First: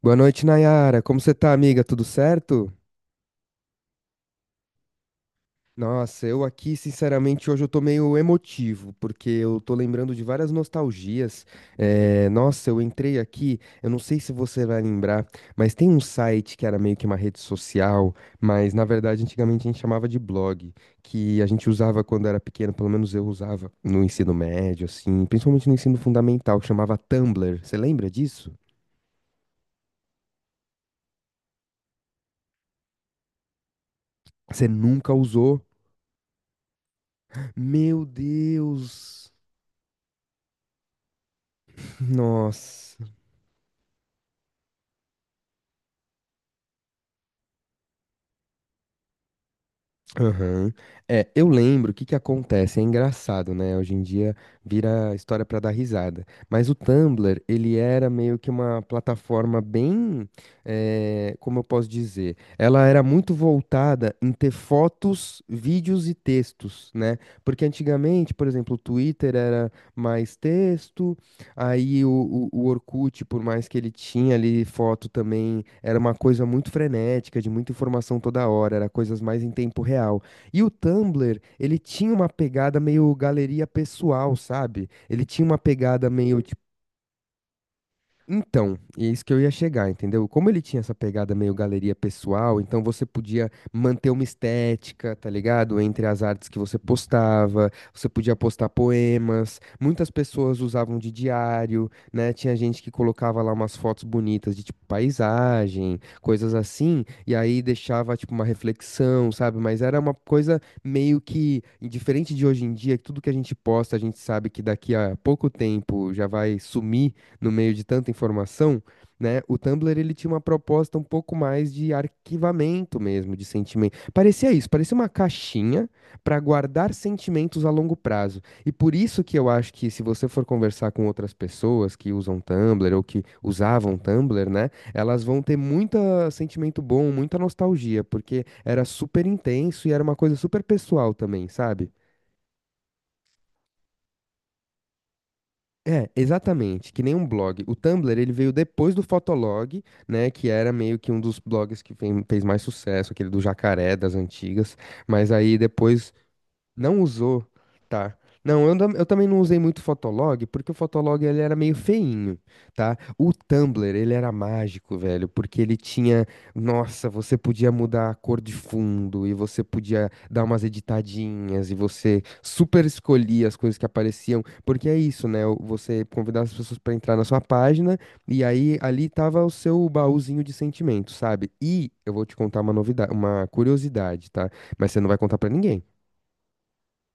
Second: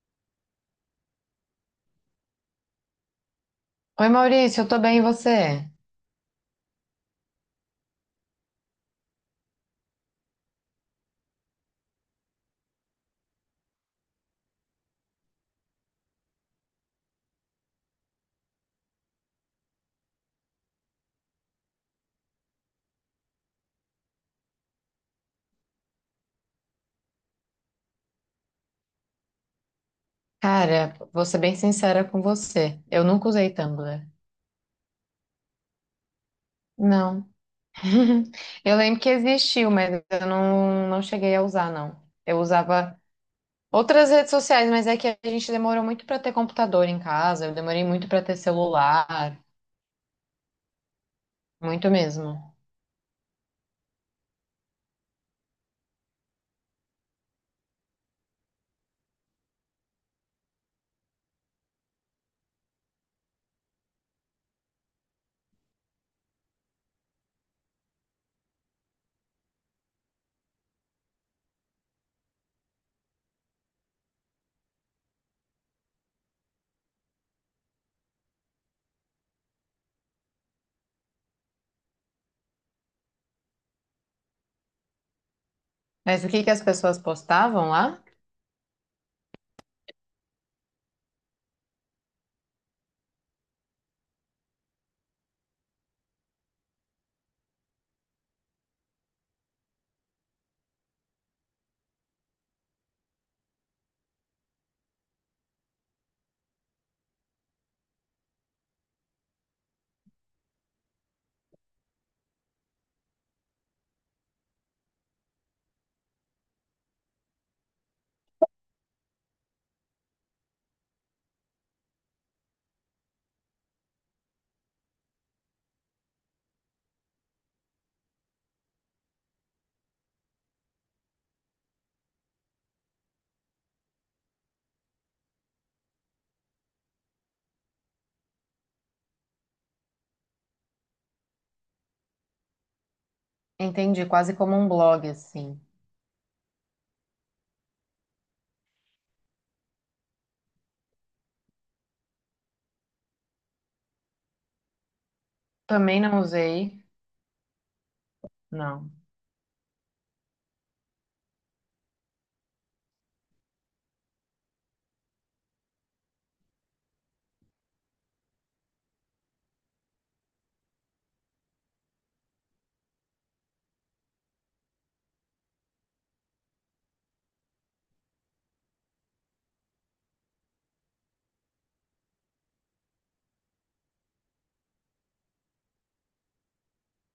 Boa noite, Nayara. Como você tá, amiga? Tudo certo? Oi, Maurício, eu tô bem, e você? Nossa, eu aqui, sinceramente, hoje eu tô meio emotivo, porque eu tô lembrando de várias nostalgias. Nossa, eu entrei aqui, eu não sei se você vai lembrar, mas tem um site que era meio que uma rede social, mas na verdade antigamente a gente chamava de blog, que a gente usava quando era pequeno, pelo menos eu usava no ensino médio, assim, principalmente no ensino fundamental, que chamava Tumblr. Você lembra disso? Cara, vou ser bem sincera com você. Eu nunca usei Tumblr. Você nunca usou? Não. Meu Eu lembro que Deus! existiu, mas eu não cheguei a usar, não. Eu Nossa. usava outras redes sociais, mas é que a gente demorou muito pra ter computador em casa, eu demorei muito pra ter celular, Aham. É, eu lembro muito o que que mesmo. acontece, é engraçado, né? Hoje em dia vira história pra dar risada. Mas o Tumblr, ele era meio que uma plataforma bem, como eu posso dizer, ela era muito voltada em ter fotos, vídeos e textos, né? Porque antigamente, por exemplo, o Twitter era mais texto. Aí o Orkut, por mais que ele tinha ali foto também, era uma coisa muito frenética, de muita informação toda hora, era coisas mais em tempo real. E o Tumblr, ele tinha uma pegada meio galeria pessoal, sabe? Ele tinha uma pegada Mas o meio que que as pessoas postavam lá? então, é isso que eu ia chegar, entendeu? Como ele tinha essa pegada meio galeria pessoal, então você podia manter uma estética, tá ligado? Entre as artes que você postava, você podia postar poemas, muitas pessoas usavam de diário, né? Tinha gente que colocava lá umas fotos bonitas de tipo paisagem, coisas assim, e aí deixava tipo uma reflexão, sabe? Mas era uma coisa meio que diferente de hoje em dia, que tudo que a gente posta, a gente sabe que daqui a pouco tempo já vai sumir no meio de tanta informação, né? O Tumblr ele tinha uma proposta um pouco mais de arquivamento mesmo, de sentimento. Parecia isso, parecia uma caixinha para guardar sentimentos a longo prazo. E por isso que eu acho que se você for conversar com outras pessoas que usam Tumblr ou que usavam Tumblr, né, elas vão ter muito sentimento bom, muita nostalgia, porque era super intenso e era uma coisa super pessoal também, sabe? Entendi, quase como um blog, assim. É, exatamente, que nem um blog. O Tumblr, ele veio depois do Fotolog, né, que era meio que um dos blogs que fez mais sucesso, aquele do jacaré das antigas, mas aí Também depois não usei, não usou, tá? Não, eu, não. tam- eu também não usei muito o Fotolog, porque o Fotolog ele era meio feinho, tá? O Tumblr, ele era mágico, velho, porque ele tinha, nossa, você podia mudar a cor de fundo e você podia dar umas editadinhas e você super escolhia as coisas que apareciam, porque é isso, né? Você convidava as pessoas pra entrar na sua página e aí ali tava o seu baúzinho de sentimentos, sabe? E eu vou te contar uma novidade, uma curiosidade, tá? Mas você não vai contar pra ninguém.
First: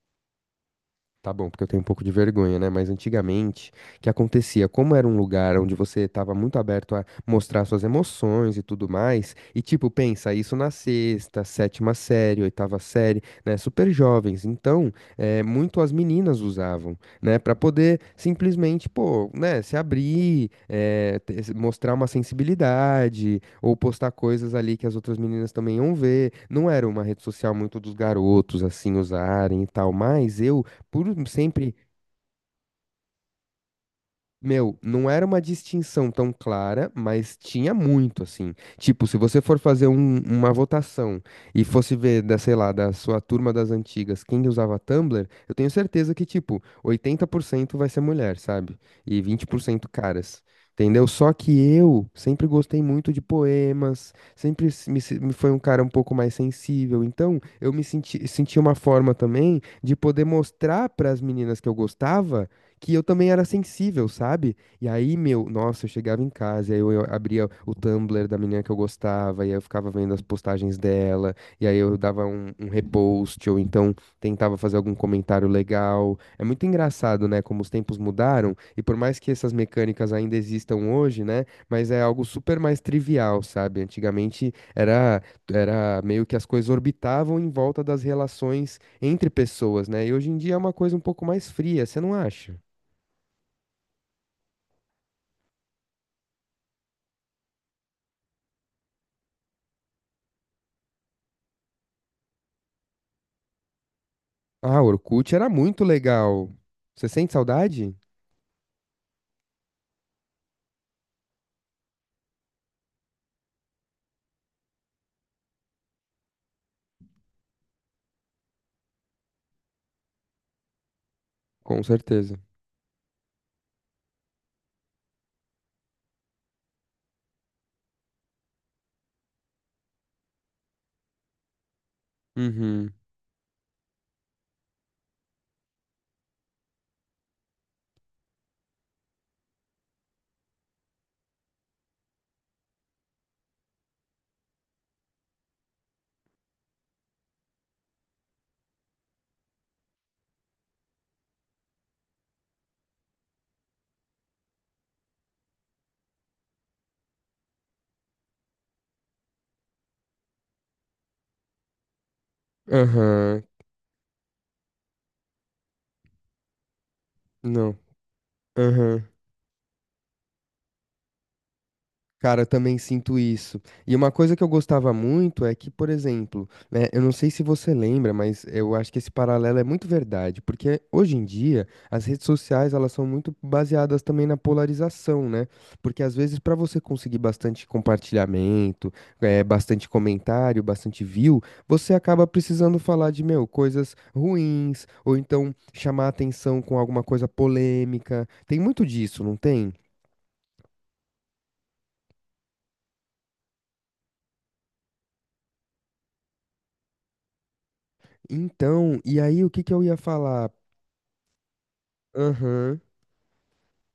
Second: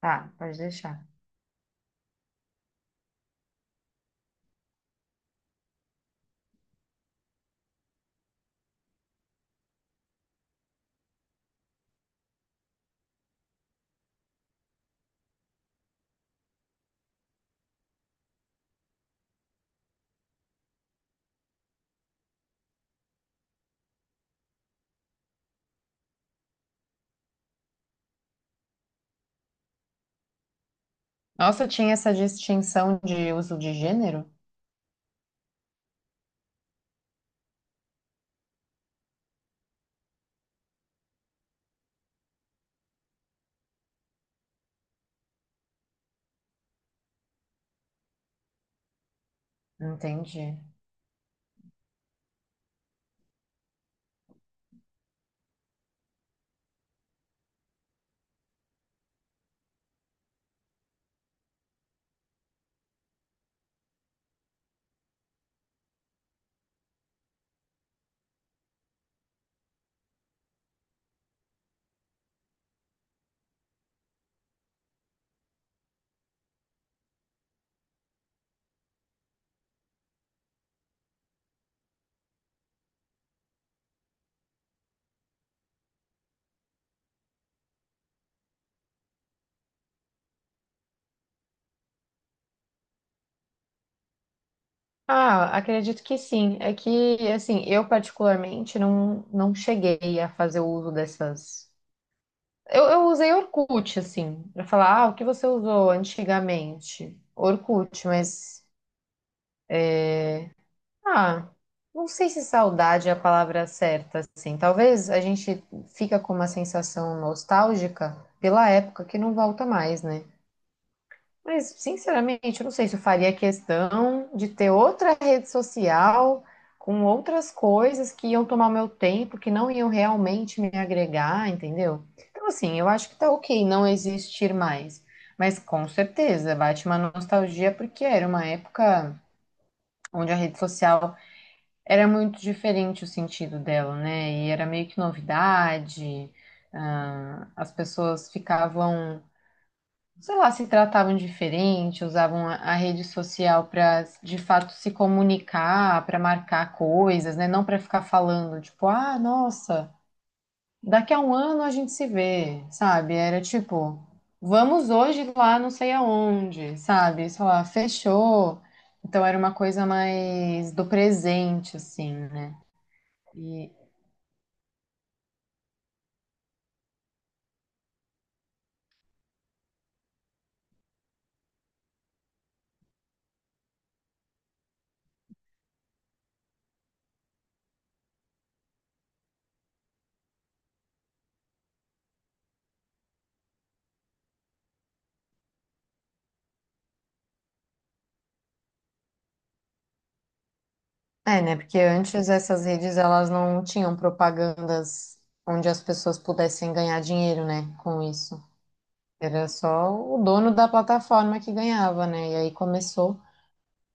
Tá, pode deixar. Tá bom, porque eu tenho um pouco de vergonha, né? Mas antigamente, o que acontecia? Como era um lugar onde você estava muito aberto a mostrar suas emoções e tudo mais, e tipo, pensa isso na sexta, sétima série, oitava série, né? Super jovens. Então, é, muito as meninas usavam, né? Pra poder simplesmente, pô, né? Se abrir, mostrar uma sensibilidade, ou postar coisas ali que as outras meninas também iam ver. Não era uma rede social muito dos garotos, assim, usarem e tal, mas eu por Nossa, sempre, tinha essa distinção de uso de gênero? meu, não era uma distinção tão clara, mas tinha muito, assim. Tipo, se você for fazer uma votação e fosse ver, da, sei lá, da sua turma das antigas, quem usava Tumblr, eu tenho certeza que, tipo, 80% vai ser mulher, sabe? E 20% Entendi. caras. Entendeu? Só que eu sempre gostei muito de poemas, sempre me foi um cara um pouco mais sensível, então eu senti uma forma também de poder mostrar para as meninas que eu gostava que eu também era sensível, sabe? E aí, meu, nossa, eu chegava em casa, e aí eu abria o Tumblr da menina que eu gostava, e aí eu ficava vendo as postagens dela, e aí eu dava um repost, ou então tentava fazer algum comentário legal. É muito engraçado, né, como os tempos mudaram, e por mais que essas mecânicas ainda existam hoje, né, mas é algo super mais trivial, sabe? Era meio que as coisas orbitavam em volta das relações entre pessoas, né? E hoje em dia é uma coisa um pouco mais fria, você não acha? Ah, acredito que sim. É que, assim, eu particularmente não cheguei a fazer o uso dessas. Eu usei Orkut, assim, pra Ah, falar, ah, o que Orkut você era muito usou legal. Você antigamente? sente saudade? Orkut, mas, ah, não sei se saudade é a palavra certa, assim. Talvez a gente fica com uma sensação nostálgica pela época que não volta mais, né? Mas, Com certeza. sinceramente, eu não sei se eu faria questão de ter outra rede social com outras coisas que iam tomar meu tempo, que não iam realmente me agregar, entendeu? Então, assim, eu Uhum. acho que tá ok não existir mais. Mas com certeza bate uma nostalgia, porque era uma época onde a rede social era muito diferente o sentido dela, né? E era meio que novidade, ah, as pessoas ficavam sei lá, se tratavam diferente, usavam a rede social para de fato se comunicar, para marcar coisas, né? Não para ficar falando, tipo, ah, nossa, daqui a um ano a gente se vê, sabe? Era Aham. tipo, vamos hoje lá não sei aonde, sabe? Sei lá, Não. fechou. Aham. Então era uma coisa mais do presente, assim, Cara, eu né? também sinto isso. E, E uma coisa que eu gostava muito é que, por exemplo, né, eu não sei se você lembra, mas eu acho que esse paralelo é muito verdade, porque hoje em dia as redes sociais elas são muito baseadas também na polarização, né? Porque às vezes para você conseguir bastante compartilhamento, é, bastante comentário, bastante view, você acaba precisando falar de, meu, coisas ruins, ou então chamar atenção com alguma coisa polêmica. Tem muito disso, não tem? é, né? Porque antes essas redes elas não tinham propagandas onde as pessoas pudessem ganhar dinheiro, né, com isso. Então, e aí Era o que que eu só ia o falar? dono da plataforma que ganhava, né? E aí Aham, começou,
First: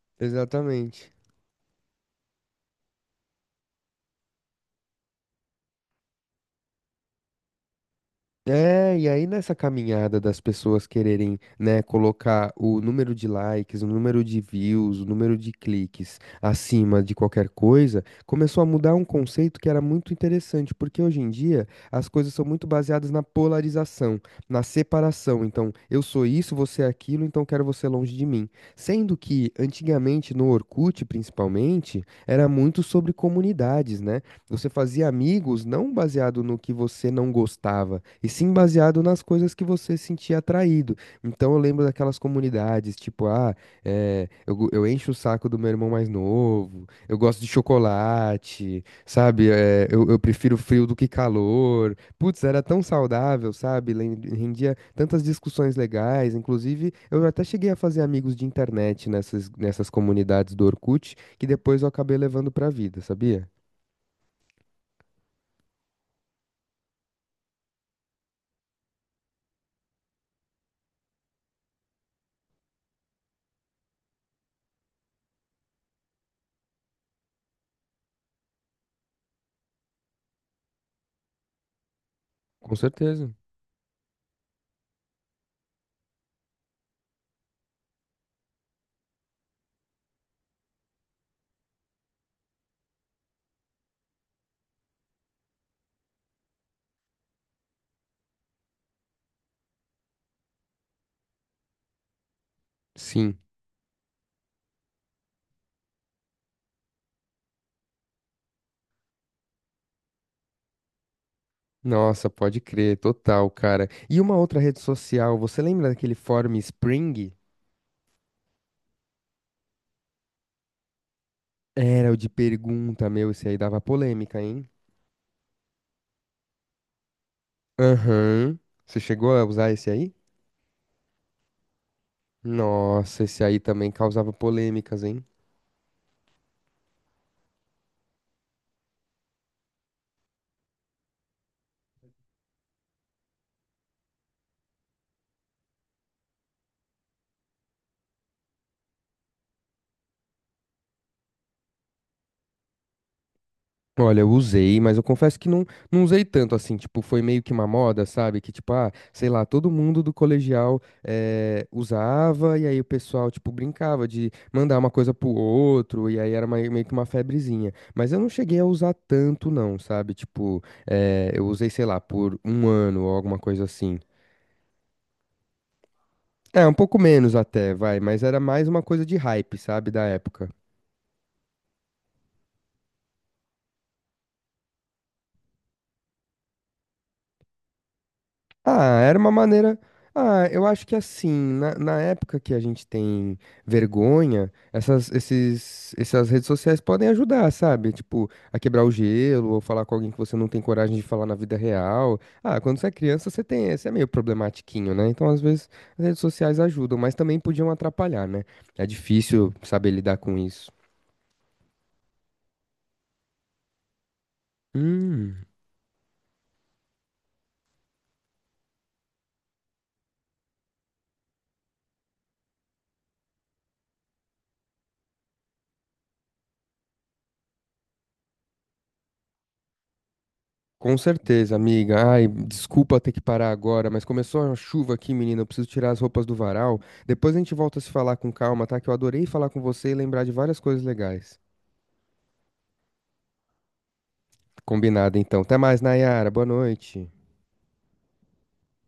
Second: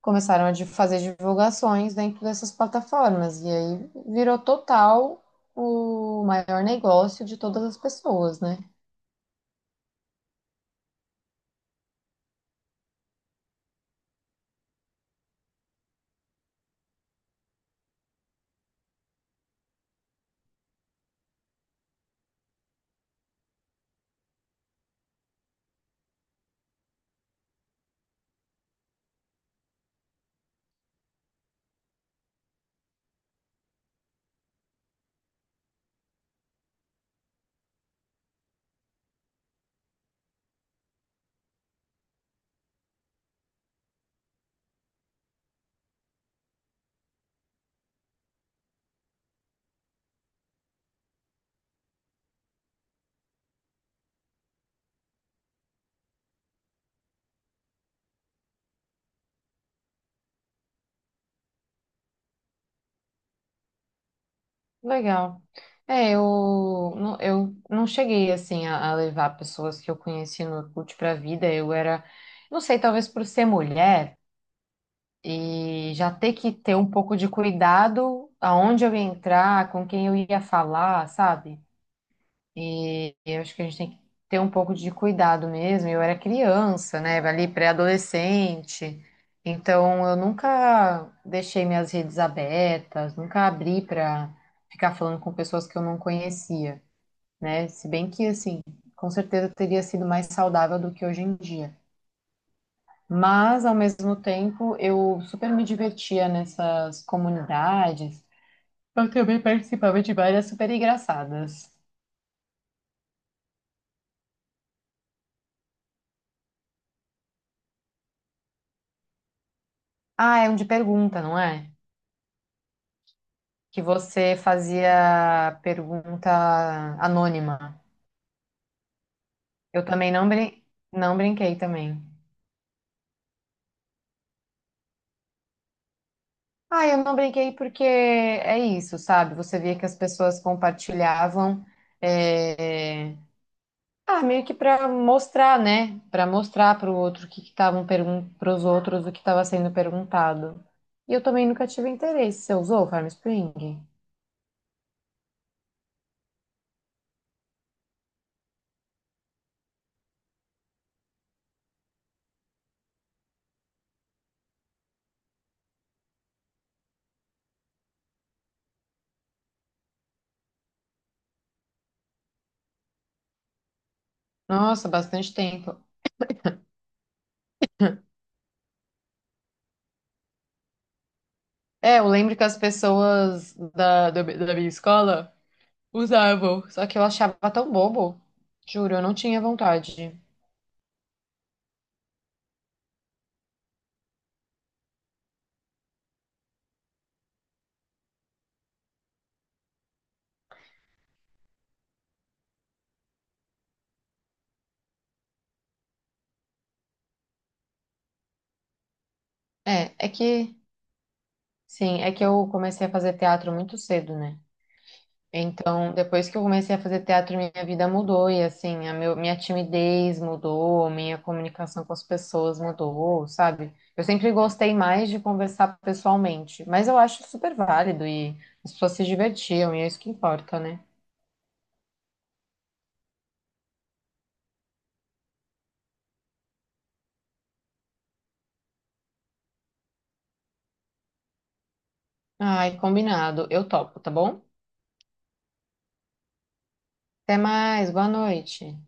começaram a fazer exatamente. divulgações dentro dessas plataformas. E aí virou total o maior negócio de todas as pessoas, né? É, e aí nessa caminhada das pessoas quererem, né, colocar o número de likes, o número de views, o número de cliques acima de qualquer coisa, começou a mudar um conceito que era muito interessante, porque hoje em dia as coisas são muito baseadas na polarização, na separação. Então, eu sou isso, você é aquilo, então quero você longe de mim. Sendo que antigamente no Orkut, principalmente, era muito sobre comunidades, né? Você fazia amigos não baseado no que você não gostava, e sim baseado nas coisas que você sentia atraído. Então eu lembro daquelas comunidades, tipo, ah, eu encho o saco do meu irmão mais novo, eu gosto de chocolate, sabe? Eu prefiro frio do que calor. Putz, era tão saudável, sabe? Rendia tantas discussões legais. Inclusive, eu até cheguei a fazer amigos de internet nessas comunidades do Orkut, que depois eu acabei levando pra vida, sabia? Legal. É, eu não cheguei assim a levar pessoas que eu conheci no Orkut para a vida. Eu era, não sei, talvez por ser mulher e já ter que ter um pouco de cuidado aonde eu ia entrar, com quem eu ia falar, sabe? Com E certeza. eu acho que a gente tem que ter um pouco de cuidado mesmo. Eu era criança, né? Ali pré-adolescente. Então eu nunca deixei minhas redes abertas, nunca abri para ficar falando com pessoas que eu não conhecia, né? Se bem que assim, com certeza teria sido mais saudável do que hoje em dia. Sim. Mas ao mesmo tempo, eu super me divertia nessas comunidades. Eu também participava de várias super engraçadas. Nossa, pode crer, total, cara. E uma outra rede social, você lembra daquele fórum Spring? Ah, é um de pergunta, não é? Era o de pergunta, meu, esse aí dava Que você polêmica, hein? fazia pergunta anônima. Aham. Você chegou a usar Eu esse também aí? não, brin não brinquei também. Nossa, esse aí também causava polêmicas, hein? Ah, eu não brinquei porque é isso, sabe? Você via que as pessoas compartilhavam, é, ah, meio que para mostrar, né? Para mostrar para o outro o que estavam perguntando para os outros o que estava sendo perguntado. E eu também nunca tive interesse. Você usou o Farm Spring? Olha, eu usei, mas eu confesso que não usei tanto assim, tipo, foi meio que uma moda, sabe? Que tipo, ah, sei lá, todo mundo do colegial usava e aí o pessoal, tipo, brincava de mandar uma coisa pro outro e aí era meio que uma febrezinha. Mas eu não cheguei a usar tanto não, sabe? Tipo, eu usei, sei lá, por um ano ou alguma coisa assim. Nossa, bastante tempo. É, um pouco menos até, vai, mas era mais uma coisa de hype, sabe, da época. É, eu lembro que as pessoas da minha escola usavam. Só que eu achava tão bobo. Juro, Ah, eu não era uma tinha maneira. vontade. Ah, eu acho que assim, na época que a gente tem vergonha, essas redes sociais podem ajudar, sabe? Tipo, a quebrar o gelo, ou falar com alguém que você não tem coragem de falar na vida real. Ah, quando você é criança, você tem, você é meio problematiquinho, né? Então, às vezes, as redes sociais ajudam, mas também podiam atrapalhar, né? É difícil saber É, é lidar com que, isso. sim, é que eu comecei a fazer teatro muito cedo, né? Hum. Então, depois que eu comecei a fazer teatro, minha vida mudou e, assim, minha timidez mudou, minha comunicação com as pessoas mudou, sabe? Eu sempre gostei mais de conversar pessoalmente, mas eu acho super válido e as pessoas se divertiam e é isso que importa, né? Com certeza, amiga. Ai, desculpa ter que parar agora, mas começou a chuva aqui, menina. Eu preciso tirar as roupas do varal. Depois a gente volta a se falar com calma, tá? Que eu adorei falar com você e lembrar de várias coisas legais. Ai, combinado. Eu topo, tá bom? Combinado, então. Até mais, Nayara. Boa noite. Até mais, boa noite.